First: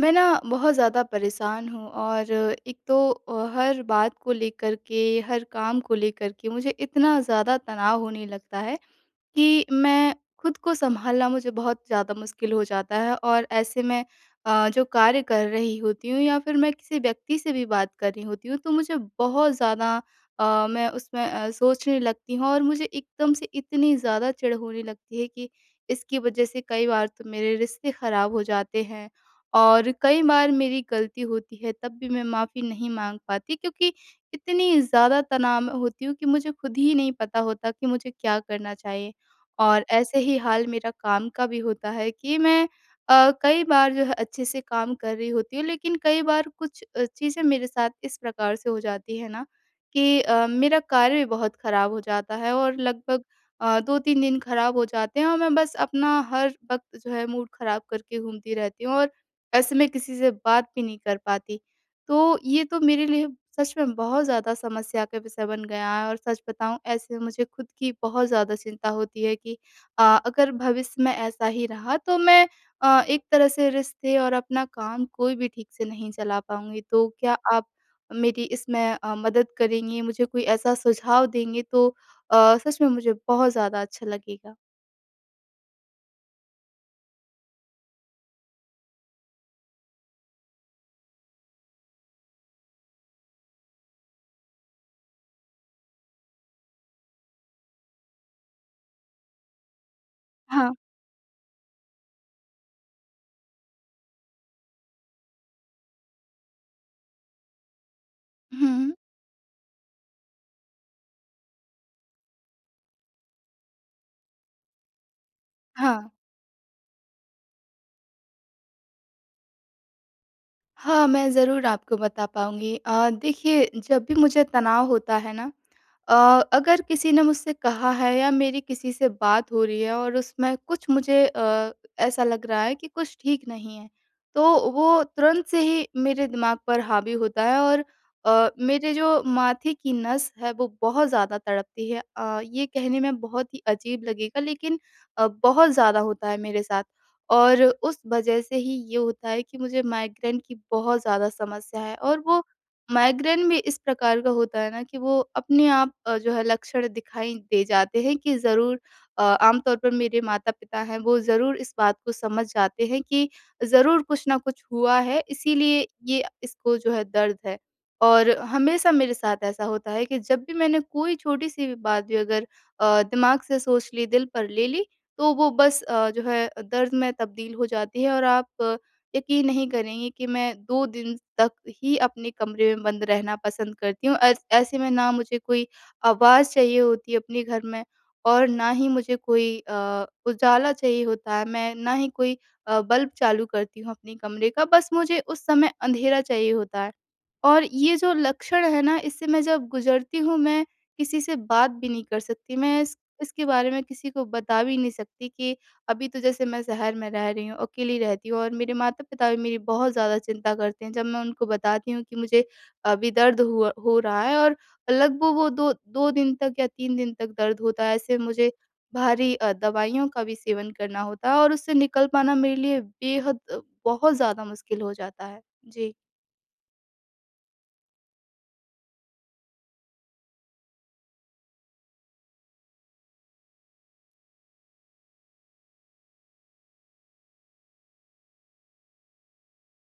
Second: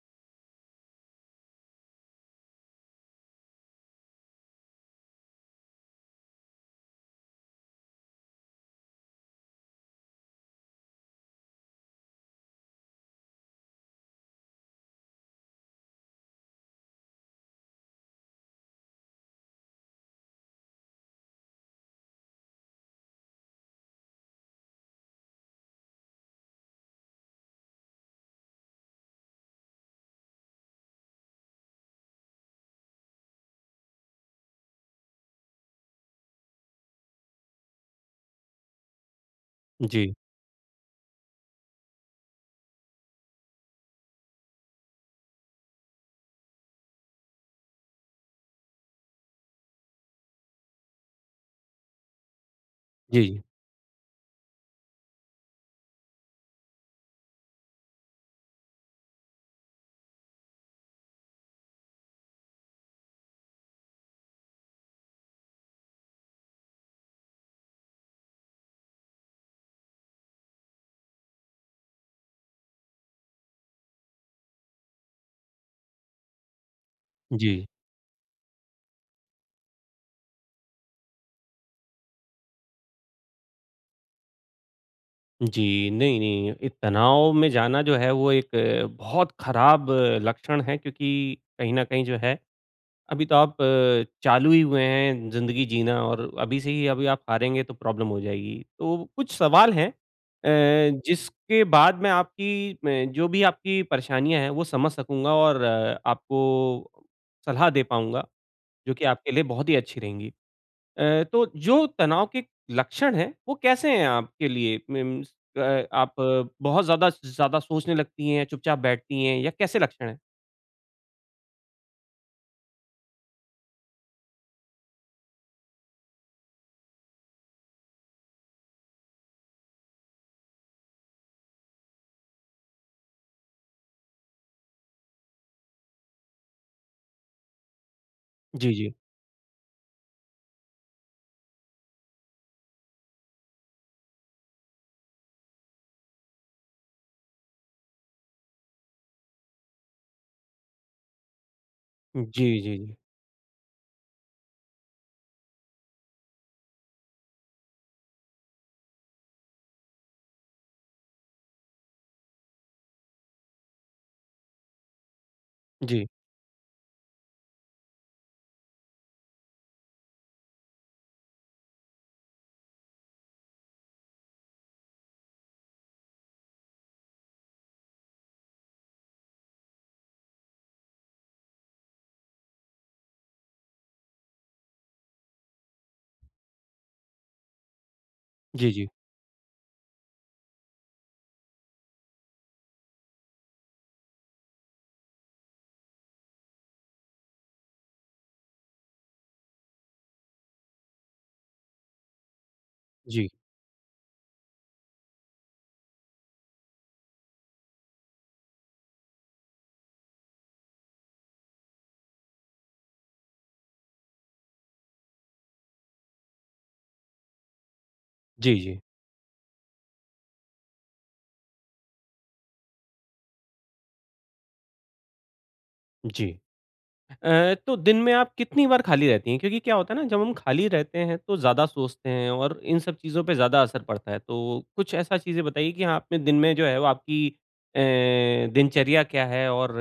मैं ना, बहुत ज़्यादा परेशान हूँ और एक तो अ, हर बात को लेकर के, हर काम को लेकर के मुझे इतना ज़्यादा तनाव होने लगता है। कि मैं खुद को सँभालना मुझे बहुत ज़्यादा मुश्किल हो जाता है और ऐसे में अ, जो कार्य कर रही होती हूँ या फिर मैं किसी व्यक्ति से भी बात कर रही होती हूँ। तो मुझे बहुत ज़्यादा अ, मैं उसमें अ, सोचने लगती हूँ और मुझे एकदम से इतनी ज़्यादा चिढ़ होने लगती है कि इसकी वज़ह से कई बार तो मेरे रिश्ते ख़राब हो जाते हैं। और कई बार मेरी गलती होती है तब भी मैं माफी नहीं माँग पाती क्योंकि, इतनी ज़्यादा तनाव में होती हूँ कि मुझे खुद ही नहीं पता होता कि मुझे क्या करना चाहिए? और जी। ऐसे ही हाल मेरा काम का भी होता है कि मैं अ, कई बार जो है अच्छे से काम कर रही होती हूँ, लेकिन कई बार कुछ अ, चीजें मेरे साथ इस प्रकार से हो जाती है ना। कि अ, मेरा कार्य भी बहुत ख़राब हो जाता है। और लगभग जी। अ, 2-3 दिन ख़राब हो जाते हैं और मैं बस अपना हर वक़्त जो है मूड ख़राब करके घूमती रहती हूँ। और ऐसे मैं किसी से बात भी नहीं कर पाती। तो ये तो मेरे लिए सच में बहुत ज़्यादा समस्या का विषय बन गया है। और सच बताऊँ ऐसे मुझे खुद की बहुत ज़्यादा चिंता होती है कि अ, अगर भविष्य में ऐसा ही रहा तो मैं अ, एक तरह से रिश्ते और अपना काम कोई भी ठीक से नहीं चला पाऊँगी। तो क्या जी। आप मेरी इसमें अ, मदद करेंगी? मुझे कोई ऐसा सुझाव देंगे तो अ, सच में मुझे बहुत ज़्यादा अच्छा लगेगा। जी। नहीं-नहीं, ये तनाव में जाना जो है वो एक बहुत ख़राब लक्षण है क्योंकि कहीं न कहीं जो है अभी तो अ, आप चालू ही हुए हैं ज़िंदगी जीना और अभी से ही अभी आप हारेंगे तो प्रॉब्लम हो जाएगी। तो कुछ सवाल है अ, हाँ। जिसके बाद मैं आपकी मैं जो भी आपकी परेशानियाँ है वो समझ सकूँगा और आपको सलाह दे पाऊँगा। हुँ, जो हुँ। कि आपके लिए बहुत ही अच्छी रहेंगी। अ, तो जो तनाव के लक्षण है, वो कैसे हैं आपके लिए मीन्स अ, हाँ। आप बहुत ज़्यादा ज़्यादा सोचने लगती है? चुपचाप बैठती हैं? या कैसे लक्षण है? हाँ, मैं ज़रूर आपको बता पाऊँगी। अ, देखिए जब भी मुझे तनाव होता है ना। अ, अगर किसी ने मुझसे कहा है या मेरी किसी से बात हो रही है और उसमें कुछ मुझे अ, ऐसा लग रहा है कि कुछ ठीक नहीं है। तो वो तुरंत से ही मेरे दिमाग़ पर हावी होता है। और अ, जी, मेरे जी। जो माथे की नस है वो बहुत ज़्यादा तड़पती है। अ, ये कहने में बहुत ही अजीब लगेगा लेकिन अ, बहुत ज़्यादा होता है मेरे साथ। और उस वज़ह से ही ये होता है कि मुझे माइग्रेन की बहुत ज़्यादा समस्या है। और वो जी, जी, जी। माइग्रेन भी इस प्रकार का होता है ना कि, वो अपने आप जो है लक्षण दिखाई दे जाते हैं कि ज़रूर अ, आमतौर पर मेरे माता-पिता हैं वो ज़रूर इस बात को समझ जाते हैं कि ज़रूर कुछ न कुछ हुआ है इसीलिए जी। ये इसको जो है दर्द है। और हमेशा मेरे साथ ऐसा होता है कि जब भी मैंने कोई छोटी-सी भी बात भी अगर अ, दिमाग़ से सोच ली दिल पर ले ली, तो वो बस अ, जो है दर्द में तब्दील हो जाती है। और आप यक़ीन नहीं करेंगी कि मैं 2 दिन तक ही अपने कमरे में बंद रहना पसंद करती हूँ। ऐस ऐसे में ना मुझे कोई आवाज़ चाहिए होती है अपने घर में, और ना जी, ही जी। मुझे कोई अ, उजाला चाहिए होता है मैं ना ही कोई अ, बल्ब चालू करती हूँ अपने कमरे का। बस मुझे उस समय अँधेरा चाहिए होता है। और ये जो लक्षण है ना, इससे मैं जब गुज़रती हूँ मैं किसी से बात भी नहीं कर सकती। मैं जी। इसके बारे में किसी को बता भी नहीं सकती। कि अभी तो जैसे मैं शहर में रह रही हूँ अकेली रहती हूँ और मेरे माता-पिता भी मेरी बहुत ज़्यादा चिंता करते हैं। जब मैं उनको बताती हूँ कि मुझे अभी दर्द हुआ हो रहा है और लगभग वो 2- 2 दिन तक या 3 दिन तक दर्द होता है। ऐसे मुझे जी, जी। भारी अ, दवाइयों का भी सेवन करना होता है, और उससे निकल पाना मेरे लिए बेहद बहुत ज़्यादा मुश्किल हो जाता है। जी। जी। अ, तो दिन में आप कितनी बार खाली रहती हैं? क्योंकि क्या होता है ना जब हम खाली रहते हैं तो ज़्यादा सोचते हैं, और इन सब चीज़ों पे ज़्यादा असर पड़ता है। तो कुछ ऐसा चीज़ें बताइए कि आपने दिन में जो है वो आपकी अ, दिनचर्या क्या है और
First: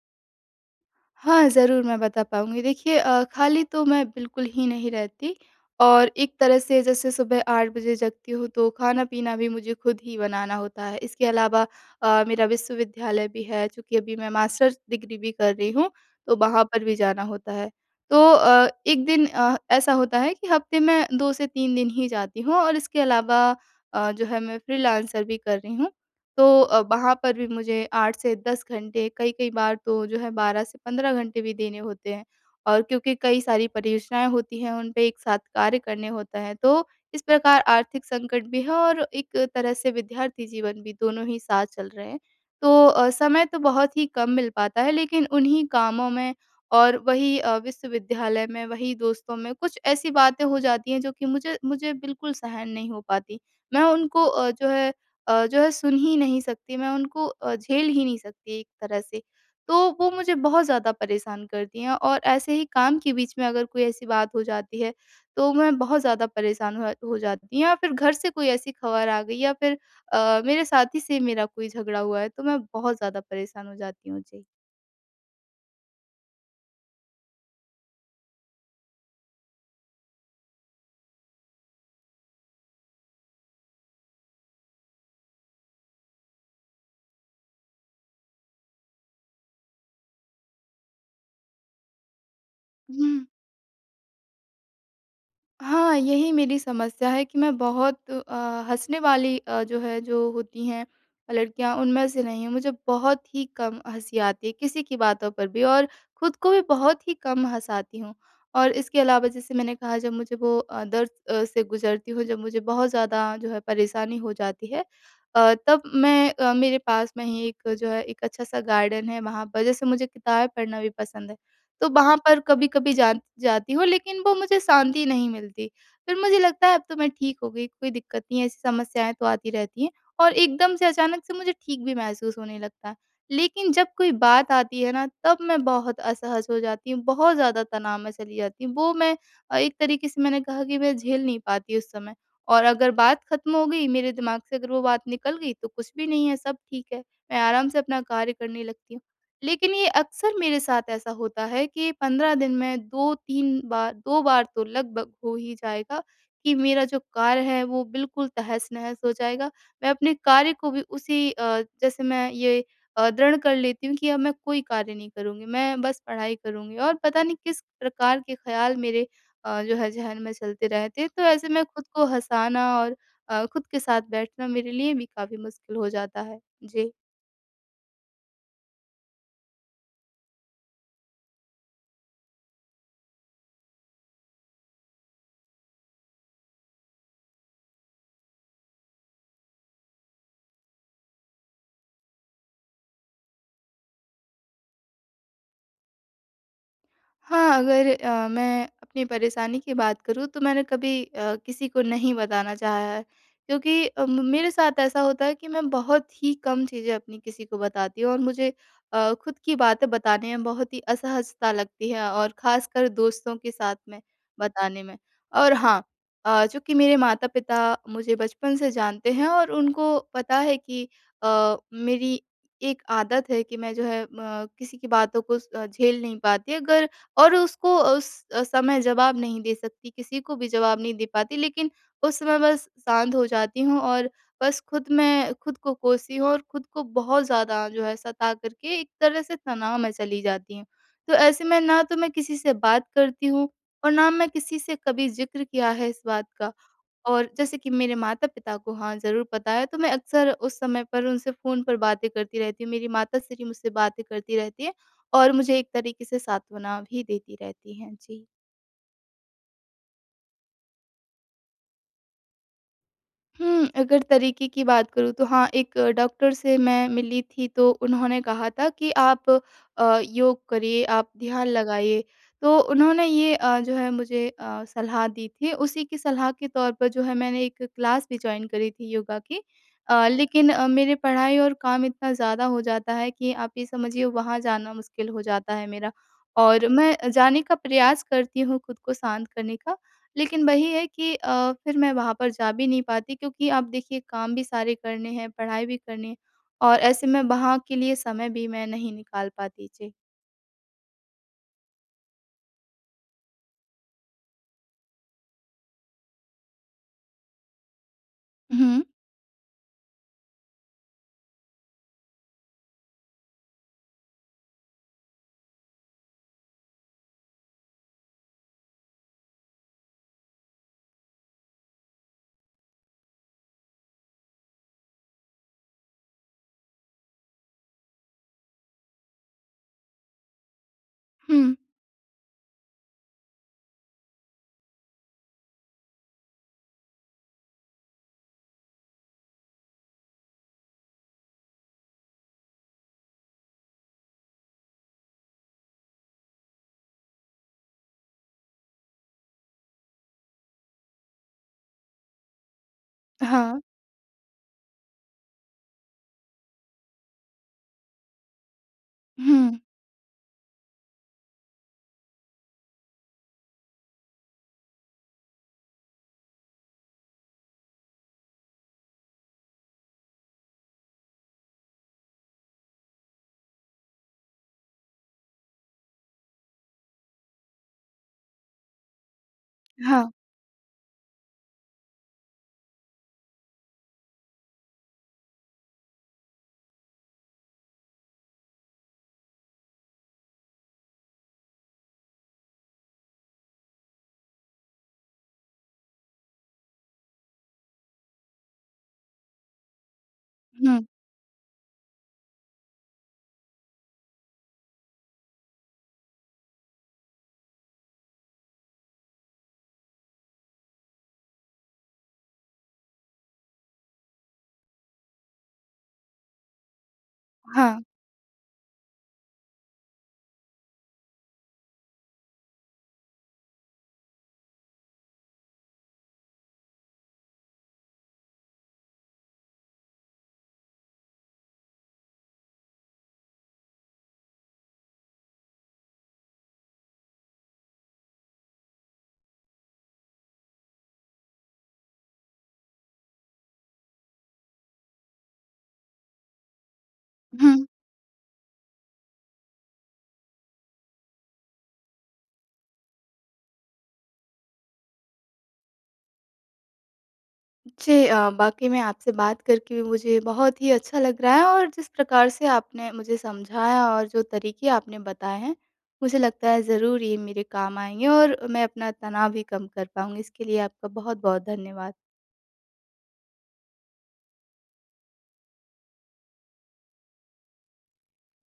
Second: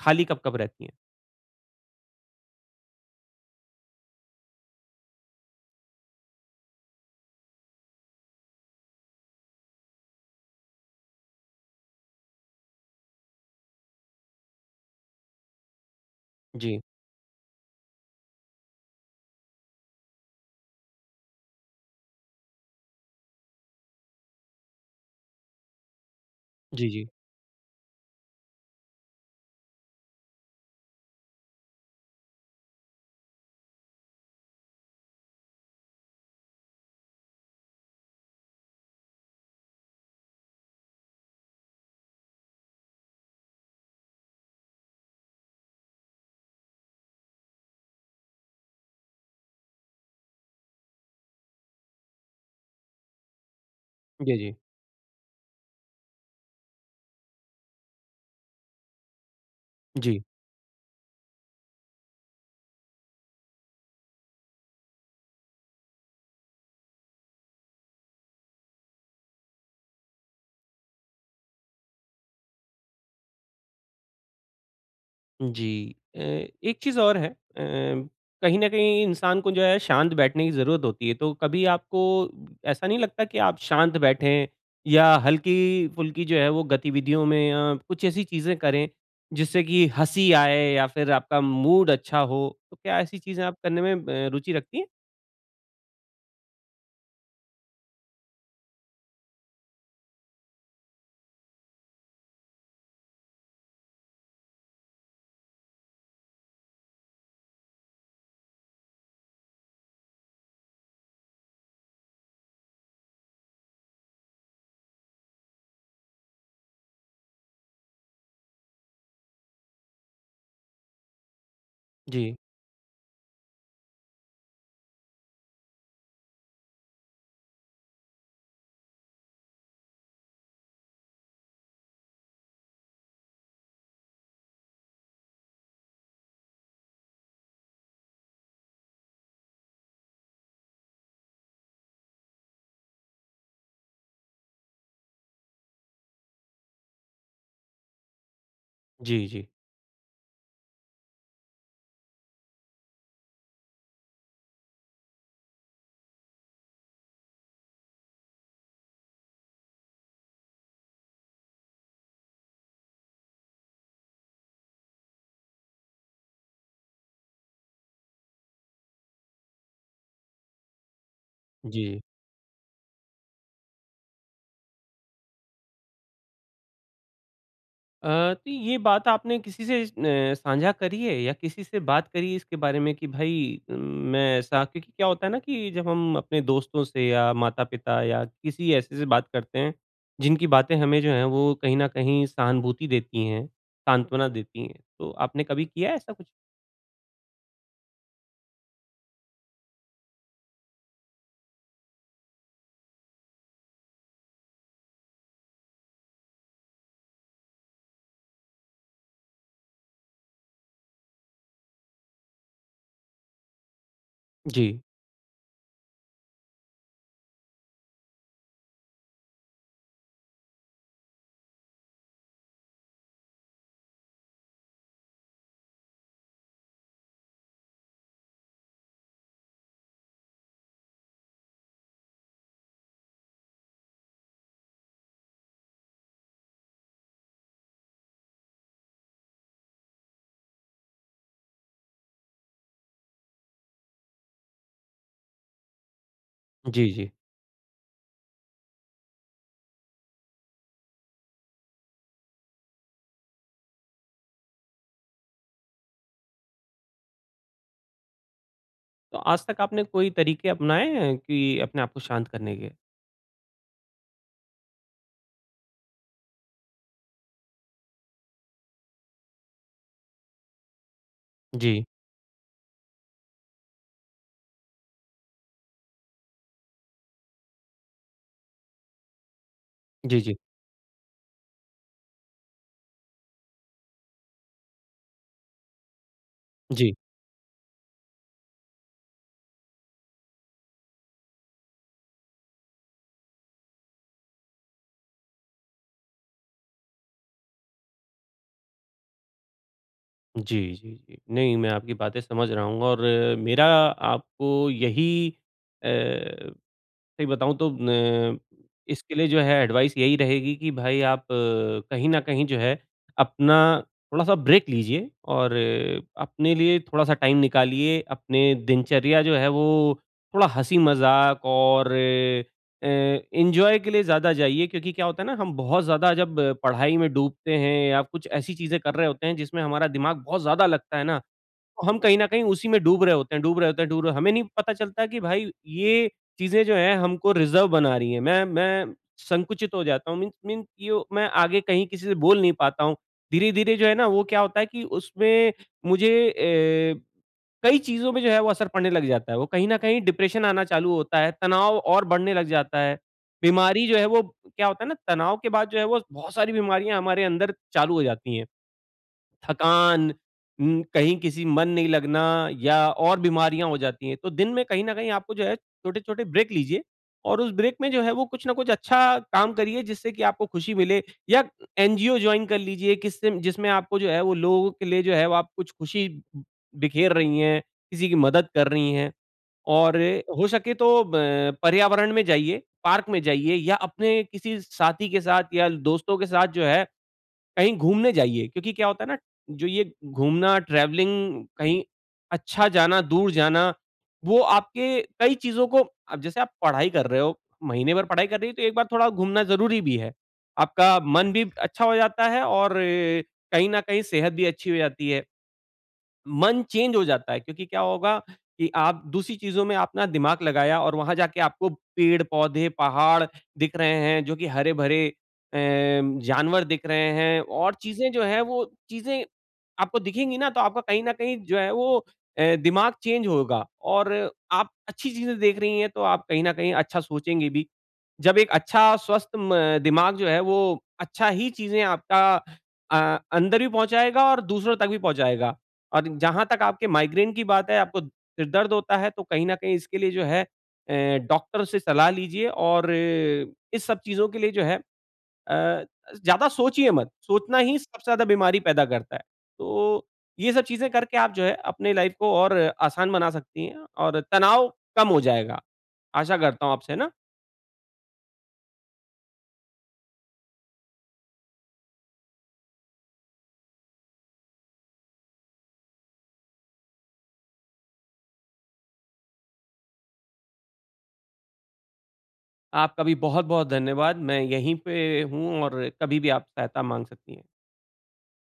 खाली कब-कब रहती है? हाँ, ज़रूर मैं बता पाऊँगी। देखिए अ, खाली तो मैं बिल्कुल ही नहीं रहती। और एक तरह से जैसे सुबह 8 बजे जगती हूँ तो खाना-पीना भी मुझे खुद ही बनाना होता है। इसके अलावा अ, मेरा विश्वविद्यालय भी है, क्योंकि अभी मैं मास्टर्स डिग्री भी कर रही हूँ तो वहाँ जी। पर भी जाना होता है। तो अ, 1 दिन अ, ऐसा होता है कि हफ़्ते में 2 से 3 दिन ही जाती हूँ। और इसके अलावा अ, जो है मैं फ्रीलांसर भी कर रही हूँ। तो अ, जी, जी। वहाँ पर भी मुझे 8 से 10 घंटे कई-कई बार तो जो है 12 से 15 घंटे भी देने होते हैं। और क्योंकि कई सारी परियोजनाएँ होती हैं उन पे एक साथ कार्य करने होते है। तो इस प्रकार आर्थिक संकट भी है और एक तरह से विद्यार्थी जीवन भी दोनों ही साथ चल रहे हैं। तो अ, समय तो बहुत ही कम मिल पाता है लेकिन उन्ही कामों में और वही अ, विश्वविद्यालय में वही दोस्तों में कुछ ऐसे बातें हो जाती हैं जो कि मुझे मुझे बिल्कुल सहन नहीं हो पाती। मैं उनको जी, अ, जी। जो है अ, जो है सुन ही नहीं सकती। मैं उनको अ, झेल ही नहीं सकती एक तरह से। तो वो जी। मुझे बहुत ज़्यादा परेशान करती हैं। और ऐसे ही काम के बीच में अगर कोई ऐसी बात हो जाती है तो मैं बहुत ज़्यादा परेशान हो हो जाती हूँ। या फिर घर से कोई ऐसी ख़बर आ गई या फिर अ, मेरे साथी से मेरा कोई झगड़ा हुआ है तो मैं बहुत ज़्यादा परेशान हो जाती हूँ। जी। जी। अ, एक चीज़ और है अ, कहीं न कहीं इंसान को जो है शांत बैठने की ज़रूरत होती है। तो कभी आपको ऐसा नहीं लगता कि आप शांत बैठें या हल्की-फुल्की जो है, वो गतिविधियों में अ, कुछ ऐसी चीज़ें करें, जिससे कि हँसी आए या फिर आपका मूड अच्छा हो। तो क्या ऐसी हुँ। चीज़ें आप करने में म अ, रूचि रखती हैं? हाँ, यही मेरी समस्या है कि मैं बहुत अ, हँसने वाली अ, जो है जो होती हैं अ, लड़कियाँ उनमें से नहीं हूँ, मुझे बहुत ही कम हँसी आती है, किसी की बातों पर भी और खुद को भी बहुत ही कम हँसाती हूँ। और इसके अलावा जैसे मैंने कहा जब मुझे वो अ, दर्द से गुज़रती हूँ, जब मुझे बहुत ज़्यादा जो है परेशानी हो जाती है अ, तब मैं अ, मेरे पास में ही एक जो है, एक अच्छा-सा गार्डन है वहाँ पर जैसे मुझे किताबें पढ़ना भी पसंद है। तो वहाँ जी। पर कभी-कभी जान जाती हूँ लेकिन वो मुझे शांति नहीं मिलती, फिर मुझे लगता है अब तो मैं ठीक हो गई, कोई दिक्कत नहीं है ऐसी समस्याएँ तो आती रहती हैं और एकदम से अचानक से मुझे ठीक भी महसूस होने लगता है। लेकिन जब कोई बात आती है ना, तब मैं बहुत असहज हो जाती हूँ, बहुत ज़्यादा तनाव में चली जाती हूँ, वो मैं अ, एक तरीके से मैंने कहा कि मैं झेल नहीं पाती उस समय। और अगर बात ख़त्म हो गई, मेरे दिमाग़ से अगर वो बात निकल गई, तो कुछ भी नहीं है, सब ठीक है, मैं आराम से अपना कार्य करने लगती हूँ। जी, जी। लेकिन ये अक्सर मेरे साथ ऐसा होता है कि 15 दिन में 2-3 बार 2 बार तो लगभग हो ही जाएगा, कि मेरा जो कार्य है वो बिल्कुल तहस-नहस हो जाएगा, मैं अपने कार्य को भी उसी अ, जैसे मैं ये अ, दृढ़ कर लेती हूँ कि अब मैं कोई कार्य नहीं करूँगी, मैं बस पढ़ाई करूँगी और पता नहीं किस प्रकार के ख़्याल मेरे अ, जो है ज़हन में चलते रहते हैं। तो ऐसे मैं ख़ुद जी। को हँसाना और अ, ख़ुद के साथ बैठना मेरे लिए भी काफ़ी मुश्किल हो जाता है। जी। अ, तो ये बात आपने किसी से अ, साझा करी है या किसी से बात करी इसके बारे में? कि भई उम, मैं ऐसा क्योंकि क्या होता है न कि जब हम अपने दोस्तों से या माता-पिता या किसी ऐसे से बात करते हैं, जिनकी बातें हमें जो हैं वो कहीं न कहीं सहानुभूति देती हैं, सांत्वना देती हैं। तो आपने कभी किया है ऐसा कुछ? हाँ। अगर अ, मैं अपनी परेशानी की बात करूँ तो मैंने कभी अ, किसी को नहीं बताना चाहा है। क्योंकि अ, म म मेरे साथ ऐसा होता है कि मैं बहुत ही कम चीज़ें अपनी किसी को बताती हूँ और मुझे अ, ख़ुद की बातें बताने में बहुत ही असहजता लगती है और ख़ासकर दोस्तों के साथ में जी। बताने में। और हाँ अ, चूँकि मेरे माता-पिता मुझे बचपन से जानते हैं। और उनको पता है कि अ, मेरी एक आदत है कि मैं जो है म किसी की बातों को झेल नहीं पाती अगर और उसको उस समय जवाब नहीं दे सकती, किसी को भी जवाब नहीं दे पाती। लेकिन उस समय बस शांत हो जाती हूँ और बस ख़ुद मैं ख़ुद को कोसी हूँ और ख़ुद को बहुत ज़्यादा जो है सता करके एक तरह से तनाव में चली जाती हूँ। तो ऐसे में ना तो मैं किसी से बात करती हूँ और ना मैं किसी से कभी ज़िक्र किया है इस बात का। जी, जी। और जैसे कि मेरे माता-पिता को हाँ ज़रूर पता है। तो मैं अक्सर उस समय पर उनसे फ़ोन पर बातें करती रहती हूँ। मेरी माता श्री मुझसे बातें करती रहती हैं, और मुझे एक तरीके से सांत्वना भी देती रहती हैं। जी। तो आज तक आपने कोई तरीके अपनाए हैं कि अपने आप को शांत करने के? हुँ, अगर तरीक़े की बात करूँ तो हाँ एक डॉक्टर से मैं मिली थी तो उन्होंने कहा था कि आप अ, योग करिए, आप ध्यान जी। लगाइए, तो उन्होंने ये अ, जो है मुझे अ, सलाह दी थी, उसी की सलाह के तौर पर जो है मैंने एक क्लास भी जॉइन करी थी योगा की। अ, जी, जी। लेकिन मेरी पढ़ाई और काम इतना ज़्यादा हो जाता है कि आप ये समझिए वहाँ जाना मुश्किल हो जाता है मेरा और जी। मैं जाने का प्रयास करती हूँ ख़ुद को शांत करने का, लेकिन वही है कि अ, फिर मैं वहाँ पर जा भी नहीं पाती क्योंकि आप देखिए काम भी सारे करने हैं, पढ़ाई भी करनी है और ऐसे में वहाँ के लिए समय भी मैं नहीं निकाल पाती। जी। जी, जी, जी, नहीं, मैं आपकी बातें समझ रहा हूँ और मेरा आपको यही अ, सही बताऊ तो न हुँ। इसके लिए जो है एडवाइस यही रहेगी कि भाई आप कहीं न कहीं जो है अपना थोड़ा-सा ब्रेक लीजिये, और अपने लिए थोड़ा-सा टाइम निकालिए, अपने दिनचर्या जो है वो थोड़ा हँसी-मज़ाक और अ, एन्जॉय के लिए ज़्यादा जाइए क्योंकि क्या होता है ना हम बहुत ज़्यादा जब पढ़ाई में डूबते हैं या कुछ ऐसी चीज़ें कर रहे होते हैं जिसमें हमारा दिमाग़ बहुत ज़्यादा लगता है ना, हुँ। तो हम कहीं न कहीं उसी में डूब रहे होते हैं, डूब रहे होते हैं, डूब रहे हैं हमें नहीं पता चलता है कि भाई ये चीज़ें जो है हमको रिज़र्व बना रही है, मैं मैं संकुचित हो जाता हूँ मीन्स मीन्स कि यो मैं आगे कहीं किसी से बोल नहीं पाता हूँ, धीरे-धीरे जो है ना वो क्या होता है कि उसमें मुझे अ, कई चीज़ों में जो है वो असर पड़ने लग जाता है, वो कहीं न कहीं डिप्रेशन आना चालू होता है, तनाव और बढ़ने लग जाता है, हाँ। बीमारी जो है वो क्या होता है ना तनाव के बाद जो है वो बहुत सारी बीमारियाँ हमारे अंदर चालू हो जाती है, हुँ। थकान, म कहीं किसी मन नहीं लगना या और बीमारियाँ हो जाती है तो दिन में कहीं न कहीं आपको जो है, छोटे-छोटे ब्रेक लीजिये और उस ब्रेक में जो है वो कुछ न कुछ अच्छा काम करिए जिससे की आपको ख़ुशी मिले, या एनजीओ जॉइन कर लीजिए किस जिसमें आपको जो है वो लोगों के लिए जो है आप कुछ ख़ुशी बिखेर रही है, किसी की मदद कर रही है और हाँ। हो सके तो ब पर्यावरण में जाइए, पार्क में जाइए या अपने किसी साथी के साथ या दोस्तों के साथ जो है कहीं घूमने जाइए, क्योंकि क्या होता है ना जो ये घूमना ट्रैवलिंग कहीं अच्छा जाना, दूर जाना, वो आपके कई चीज़ों को अब जैसे आप पढ़ाई कर रहे हो, महीने भर पढ़ाई कर रही हो तो एक बार थोड़ा घूमना ज़रूरी भी है। हुँ। आपका मन भी अच्छा हो जाता है और अ, कहीं न कहीं सेहत भी अच्छी हो जाती है। मन चेंज हो जाता है क्योंकि क्या होगा की आप दूसरी चीज़ों में अपना दिमाग़ लगाया और वहाँ जाके आपको पेड़-पौधे, पहाड़ दिख रहे हैं जो कि हरे-भरे अ, जानवर दिख रहे हैं और हाँ। चीज़ें जो हैं वो चीज़ें आपको दिखेंगी ना तो आपको कहीं न कहीं जो है वो अ, दिमाग़ चेंज होगा और आप अच्छी चीज़ें देख रही है तो आप कहीं न कहीं अच्छा सोचेंगे भी, जब एक अच्छा स्वस्थ म दिमाग जो है वो अच्छा ही चीज़ें आपका अ, अंदर भी पहुँचाएगा और दूसरों तक भी पहुँचाएगा। और जहाँ तक आपके माइग्रेन की बात है आपको सिर-दर्द होता है तो कहीं न कहीं इसके लिए जो है अ, डॉक्टर से सलाह लीजिये और इस सब चीज़ों के लिए जो है अ, ज़्यादा सोचिये मत, सोचना हुँ। ही सबसे ज़्यादा बीमारी पैदा करता है। तो ये सब चीज़ें करके आप जो है अपनी लाइफ़ को और आसान बना सकती है और तनाव कम हो जाएगा। आशा करता हूँ आपसे ना जी, अ, वाक़ई मैं आपसे बात करके मुझे बहुत ही अच्छा लग रहा है और जिस प्रकार से आपने मुझे समझाया और जो तरीक़े आपने बताए हैं, मुझे लगता है ज़रूर ये मेरे काम आएँगे और मैं अपना तनाव भी कम कर पाऊँगी इसके लिए आपका बहुत-बहुत धन्यवाद। आपका भी बहुत बहुत धन्यवाद, मैं यही पे हूँ और कभी भी आप सहायता मांग सकती हैं।